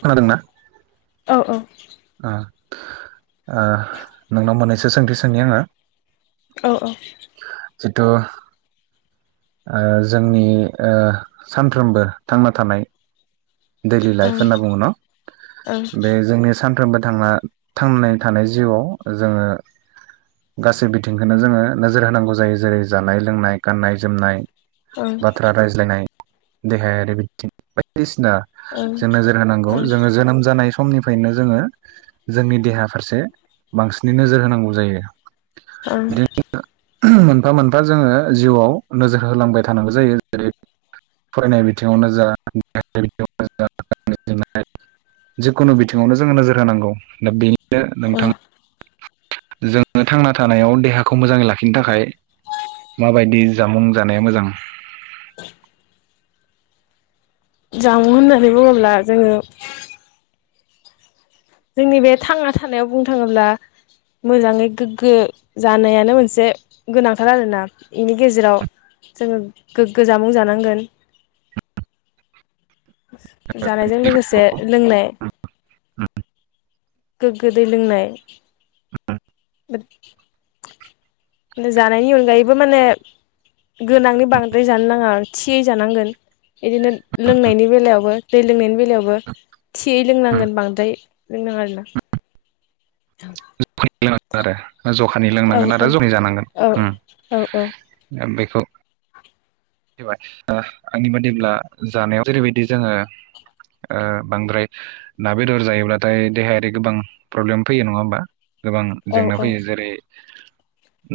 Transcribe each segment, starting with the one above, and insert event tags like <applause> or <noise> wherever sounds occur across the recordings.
खोनादोंना? औ औ। ओ ओ नोंनाव मोननैसो सोंथि सोंनि आङो औ औ द ओ जोंनि ओ सानफ्रोमबो थांना थानाय। दैलि लाइफ होनना बुङो न ओं बे जोंनि सान साफ्रोमबो थांना थांनाय थानाय जिउआव जोङो गासै बिथिंखौनो जोङो नोजोर होनांगौ जायो जेरै जानाय लोंनाय गाननाय जोमनाय। बाथ्रा रायज्लायनाय देहायारि बिथिं बायदिसिना ओं ओं जों नोजोर होनांगौ ओं जोङो जोनोम जानाय स समनिफ्रायनो जोङो जोंनि देहा फारसे बांसिनै नोजोर होनांगौ जायो। उम बिदि मोनफा मोनफा जोङो जिउआव नोजोर होलांबाय थानांगौ जायो। जेरै फरायनाय बिथिङावनो जा <unintelligible> <unintelligible> जिखुनु बिथिङावनो जोङो नोजोर होनांगौ दा बेनि नो ओं नोंथाङा जोङो थांना थानायाव देहाखौ मोजाङै लाखिनो थाखाय माबायदि जामुं जानाया मोजां? <inaudible> जामुं होननानै बुङोब्ला जोङो जोंनि बे थांना थानायाव बुंनो थाङोब्ला मोजाङै गोग्गो जानायानो मोनसे गोनांथार आरोना इनि गेजेराव जोङो गोग्गो जामुं जानांगोन। जानायजों लोगोसे लोंनाय गोग्गो दै लोंनाय जानायनि अनगायैबो माने गोनांनि बांद्राय जानो नाङा थि जानांगोन बिदिनो लोंनायनि बेलायावबो दै लोंनायनि बेलायावबो थियै लोंनांगोन बांद्राय। बिनो <unintelligible> खानि लोंनांगोन आरो जखानि जानांगोन औ उम औ दा बे खौ ओ आंनि बादिब्ला जानायाव जेरैबायदि जोङो ओ बांद्राय ना बेदर जायोब्लाथाय देहायारि गोबां प्रब्लेम फैयो नङा होमबा। गोबां औ जेंना फैयो जेरै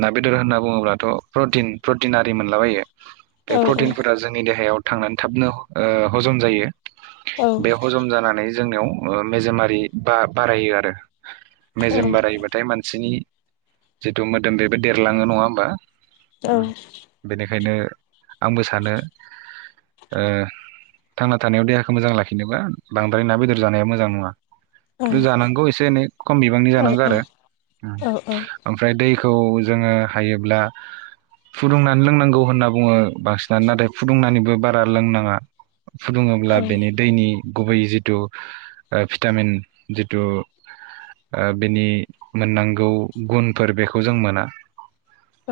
ना बेदर होनना बुङोब्लाथ' प्रटिन प्रटिन आरि मोनलाबायो। औ बे प्रटिनफोरा जोंनि देहायाव थांनानै थाबनो ओ हजम जायो। औ बे हजम जानानै जोंनियाव ओ मेजेमारि बा-बारायो आरो। औ मेजेम ओं बारायोबाथाय मानसिनि जिथु मोदोम बेबो देरलाङो नङा होमबा? औ। खायनो आंबो सानो ओ थांना थानायाव देहाखौ मोजां लाखिनोबा बांद्राय ना बेदर जानाया मोजां नङा। जानांगौ एसे एनै खम बि नि जानांगो आरो ओम ओमफ्राय दैखौ जोङो हायोब्ला फुदुंनानै लोंनांगौ होनना बुङो। बांसिनानो नाथाय फुदुंनानैबो बारा लोंनाङा। फुदुङोब्ला बेनि दैनि गुबैयै जिथु ओ भिटामिन जिथु ओ बिनि मोननांगौ गुनफोर बेखौ जों मोना।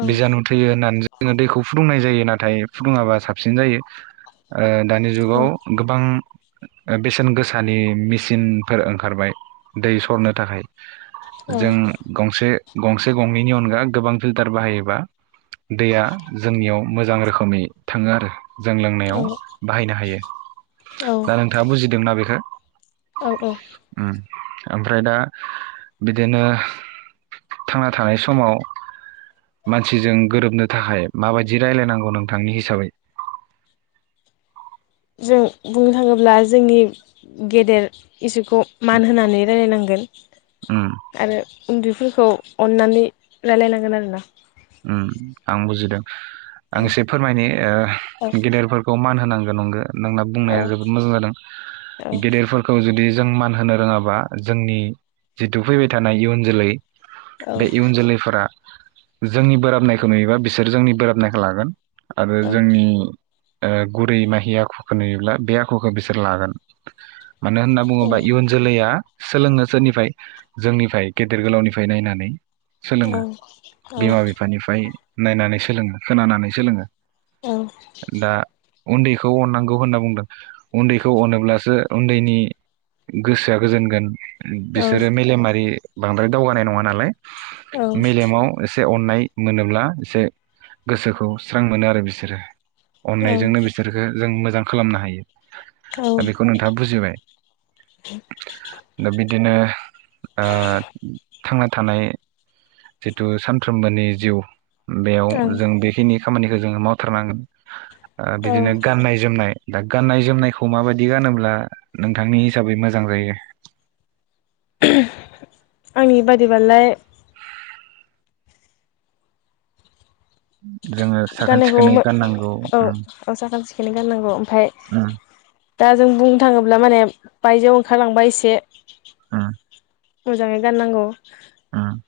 बिजानु थैयो होननानै जा ङो दैखौ फुदुंनाय जायो नाथाय फुदुङाबा साबसिन जायो ओ दानि जुगाव गोबां बेसेन गोसानि मेचिनफोर ओंखारबाय दै सरनो थाखाय। जों गंसे गंसे गंनैनि अनगा गोबां फिल्टार बाहायोबा दैया जोंनियाव मोजां रोखोमै थाङो आरो। जों औ लोंनायाव बाहायनो हायो दा नोंथाङा बुजिदोंना बेखो? औ औ। ओमफ्राय दा बिदिनो थांना थानाय समाव मानसिजों गोरोबनो थाखाय माबायदि रायलायनांगौ नोंथांनि हिसाबै? जों बुंनो थाङोब्ला जोंनि गेदेर इसुखौ मान होनानै रायलायनांगोन। उम आरो उन्दैफोरखौ अननानै रायलायनांगोन आरोना उ आं बुजिदों औ आं एसे फोरमायनो औ ओ गेदेरफोरखौ मान होनांगौ नंगो नोंना बुंनाया जोबोद मोजां जादों गेदेरफोरखौ जुदि जों मान होनो रोङाबा जोंनि जिथु फैबाय थानाय इयुन जोलै बे इयुन जोलैफोरा जोंनि बोराबनायखौ नुयोबा बिसोर जोंनि बोराबनायखौ लागोन आरो जोंनि ओ गुरै माहि आखुखौ नुयोब्ला बे आखुखौ बिसोर लागोन मानो होनना बुङोबा इयुन जोलैया सोलोंनो सोरनिफ्राय जोंनिफ्राय गेदेर गोलावनिफ्राय नायनानै सोलोङो औ बिमा बिफानिफ्राय नायनानै सोलोङो खोनानानै सोलोङो औ दा उन्दैखौ अननांगौ होनना बुंदों उन्दैखौ अनोब्लासो उन्दैनि गोसोआ गोजोनगोन बिसोरो मेलेमारि बांद्राय दावगानाय नङा नालाय औ मेलेमाव एसे अननाय मोनोब्ला एसे गोसोखौ स्रां मोनो आरो बिसोरो अननायजोंनो बिसोरखो जों मोजां खालामनो हायो दा बेखौ नोंथाङा बुजिबाय दा बिदिनो ओ थांना थानाय थु सानफ्रोमबोनि जिउ बेयाव जों बेखिनि खामानिखौ जोङो मावथारनांगोन ओ बिदिनो गाननाय जोमनाय दा गाननाय जोमनायखौ माबायदि गानोब्ला नोंथांनि हिसाबै मोजां जायो <unintelligible> आंनि बादिबालाय जोङो साखोन गाननायखौ सिखोनै गाननांगौ औ उम औ साखोन सिखोनै गाननांगौ ओमफाय उम दा जों बुंनो थाङोब्ला माने बायजोआव ओखारलांबाय एसे उम मोजाङै गाननांगौ। ओम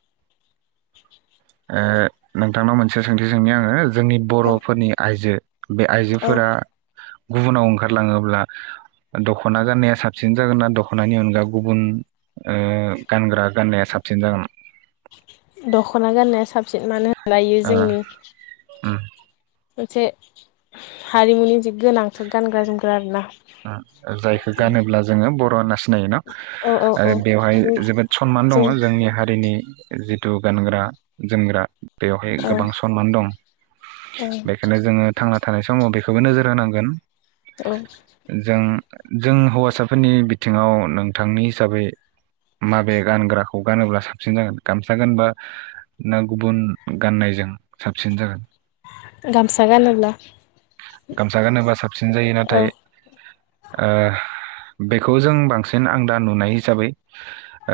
ओ नोंथांनाव मोनसे सोंथि सोंनि आङो। जोंनि औ बर'फोरनि आइजो। बे औ आइजोफोरा गुबुनाव ओंखारलाङोब्ला, दख'ना गाननाया साबसिन जागोन न दख'नानि अनगा गुबुन ओ गानग्रा गाननाया साबसिन जागोन? दख'ना गाननाया साबसिन मानो लायो ओ जोङो। उम मोनसे, हारिमुनि जि गोनांथार गानग्रा जोमग्रा आरोना? ओम जायखौ गानोब्ला जोङो बर' होनना सिनायोना औ औ आरो औ बेवहाय जों जोबोद सनमान दङ जोंनि हारिनि। जिहेथु गानग्रा जोमग्रा बेवहाय औ गोबां सनमान दं, औ बेखायनो जोङो थां थानाय समाव बेखौबो नोजोर होनांगोन। औ ओम जों हौवासाफोरनि बिथिङाव नोंथांनि हिसाबै माबे गानग्राखौ गानोब्ला साबसिन जागोन? गामसा गानबा ना गुबुन गाननायजों साबसिन जागोन? गामसा गानोल्बा। गामसा गानोबा साबसिन जायो। औ नाथाय बेखौ जों बांसिन आं दा नुनाय हिसाबै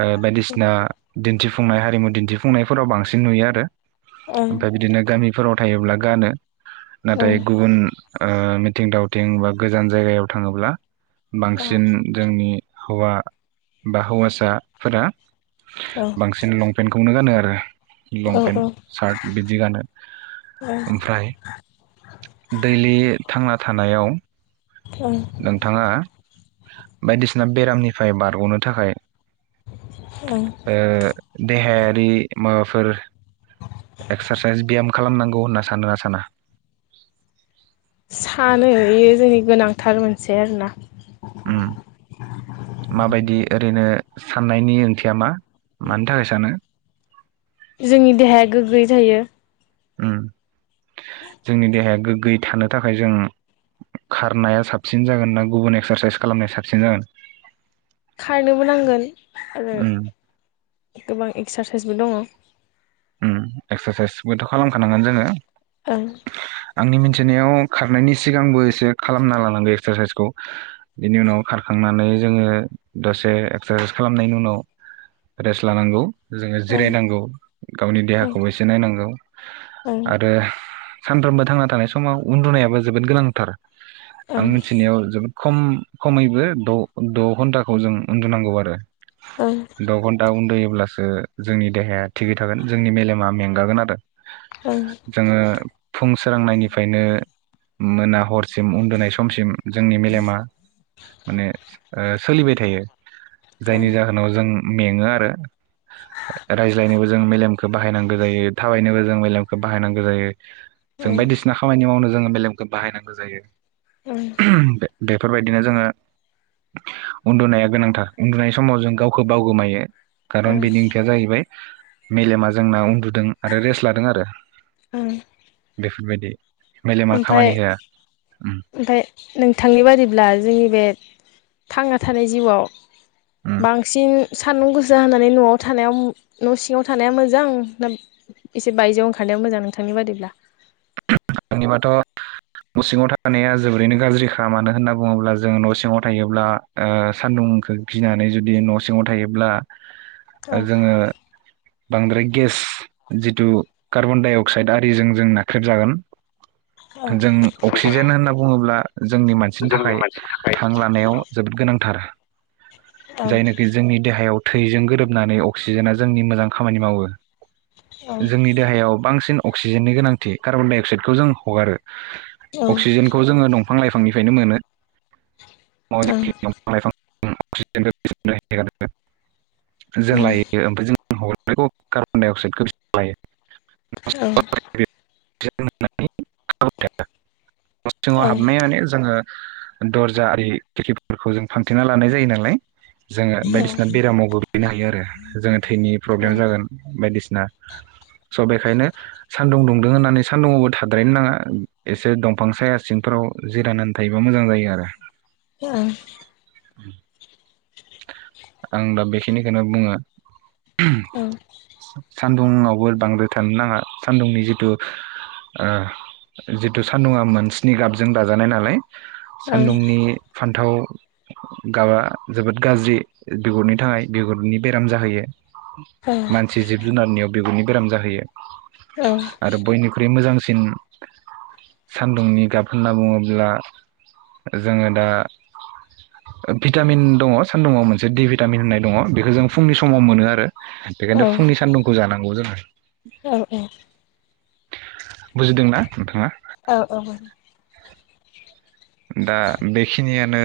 ओ बायदिसिना दिन्थि फुंनाय हारिमु दिन्थिफुंनायफोराव बांसिन नुयो आरो। ओं ओमफ्राय बिदिनो गामिफोराव थायोब्ला गानो। ओं नाथाय ओ मिथिं दावथिं बा गोजान जायगायाव थाङोब्ला। औ बांसिन जोंनि हौवा बा हौवासाफोरा औ बांसिन लंपेन्टखौनो गानो आरो। ओ औ लंपेन्ट ओं सार्ट बिदि गानो। ओमफ्राय दैलि थांना थानायाव ओं नोंथाङा बायदिसिना बेरामनि फ्राय बारग'नो थाखाय ओं ओ देहायारि माबाफोर एक्सारसाइस ब्याम खालामनांगौ होनना सानो ना साना? <inaudible> सानो बेयो जोंनि गोनांथार मोनसे आरोना। उम <inaudible> माबायदि ओरैनो साननायनि ओंथिया मा मानि थाखाय सानो? जोंनि देहाया गोग्गोयै थायो ओम जोंनि देहाया गोग गोयै थानो थाखाय जों खारनाया साबसिन जागोन ना गुबुन एक्सारसाइस खालामनाया साबसिन जागोन? खारनोबो नांगोन आरो उम गोबां एक्सा फेसबुक दङ ओम एक्सारसाइसबोथ' खालामखानांगोन जोङो। ओं आंनि मिन्थिनायाव खारनायनि सिगांबो एसे खालामना लानांगौ एक्सारसाइसखौ बिनि उनाव खारखांनानै जोङो दसे एक्सारसाइस खालामनायनि उनाव रेस्ट लानांगौ। जोङो ओं जिरायनांगौ गावनि देहाखौबो एसे नायनांगौ ओं आरो सानफ्रोमबो थांना थानाय समाव उन्दुनायाबो जोबोद गोनांथार ओं आं मिथिनायाव जोबोद खम खमैबो द' द' घन्टाखौ जों उन्दुनांगौ आरो ओं द' घन्टा उन्दुयोब्ला ओ जोंनि देहाया थिगै थागोन जोंनि मेलेमा मेंगागोन आरो ओं जोङो फुं सोरांनायनिफ्रायनो मोना हर सिम उन्दुनाय समसिम जोंनि मेलेमा माने ओ सोलिबाय थायो जायनि ओं जाहोनाव जों मेङो आरो राय <unintelligible> खौ बाहायनांगौ जायो थाबायनोबो जों मेलेमखौ बाहायनांगौ जायो जों ओं बायदिसिना खामानि मावनो जोङो मेलेमखो बाहायनांगौ जायो। ओं <inaudible> बेफोरबायदिनो जोङो उन्दुनाया गोनांथार उन्दुनाय समाव जों गावखौ बावगोमायो। खारन ओं बेनि ओंथिया जाहैबाय मेलेमा जोंना उन्दु दों आरो रेस्ट लादों आरो बेबायदि। ओमफाय उम ओमफाय नोंथांनि बादिब्ला जोंनि बे थांना थानाय जिउआव उम बांसिन सान्दुं गोसा होनानै न'आव थानायाव न' सिङाव थानाया मोजां ना एसे बायजोआव ओंखारनाया मोजां नोंथांनि बादिब्ला? आंनिबाथ' न' सिङाव थानाया जोबोरैनो गाज्रिखा मानो होनना बुङोब्ला जों न' सिङाव थायोब्ला ओ सान्दुंखौ गिनानै जुदि न' सिङाव थायोब्ला औ जोङो बांद्राय गेस जिथु कार्बन डाइ अक्साइड आरिजों जों नाख्रेबजागोन। औ जों अक्सिजेन होनना बुङोब्ला जोंनि जों मानसिनि जोंनि थाखाय मानसिनि थाखाय हां लानायाव जोबोद गोनांथार औ जायनोखि जोंनि देहायाव थैजों गोरोबनानै अक्सिजेना जोंनि मोजां खामानि मावो। औ जोंनि देहायाव बांसिन अक्सिजेननि गोनांथि कार्बनडाइ अक्साइड बेखौ जों हगारो। औ ओं अक्सिजेनखौ जोङो दं फां लाइफांनिफ्रायनो मोनो। <unintelligible> <unintelligible> ओं जों लायो ओमफाय जों <unintelligible> कार्बन डाइ अक्साइदखौ बिसोर लायो। औ। <unintelligible> <unintelligible> न' सिङाव औ ओं हाबनाय माने जोङो दर्जा आरि खेर्खिफोरखौ जों फांथेना लानाय जायो नालाय। जोङो ओं बायदिसिना बेरामाव गोग्लैनो हायो आरो जोङो थैनि प्रब्लेम ओं जागोन बायदिसि ना स' बेखायनो सान्दुं दुंदों होननानै सान्दुंआवबो थाद्रायनो नाङा एसे दंफां साया सिंफोराव जिरायनानै थायोबा मोजां जायो आरो। औ आं दा बेखिनिखौनो बुङो। <unintelligible> औ सान्दुङावबो बांद्राय थानो नाङा सान्दुंनि जिथु ओ जिथु सान्दुङा मोनस्नि गाबजों दाजानाय नालाय सान्दुंनि फान्थाव गाबा जोबोद गाज्रि बिगुरनि थाखाय बिगुरनि बेराम जाहोयो। मानसि जिब जुनारनियाव बिगुरनि बेराम जाहोयो। आरो बयनिख्रुइ मोजां सिन सान्दुंनि गाब होनना बुङोब्ला जोङो दा ओ भिटामिन दङ सान्दुङाव मोनसे दिभिटामि होननाय दङ बेखौ जों फुंनि समाव मोनो आरो बेखायनो फुंनि सान्दुंखौ जानांगौ जोङो। औ औ बुजिदोंना नोंथाङा? औ औ <unintelligible> दा बेखिनियानो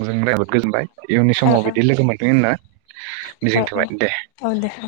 <unintelligible> जोबोद गोजोनबाय। इयुननि समाव बिदि लोगो मोनथों होनना औ मिजिं औ थाबाय दे। औ दे औ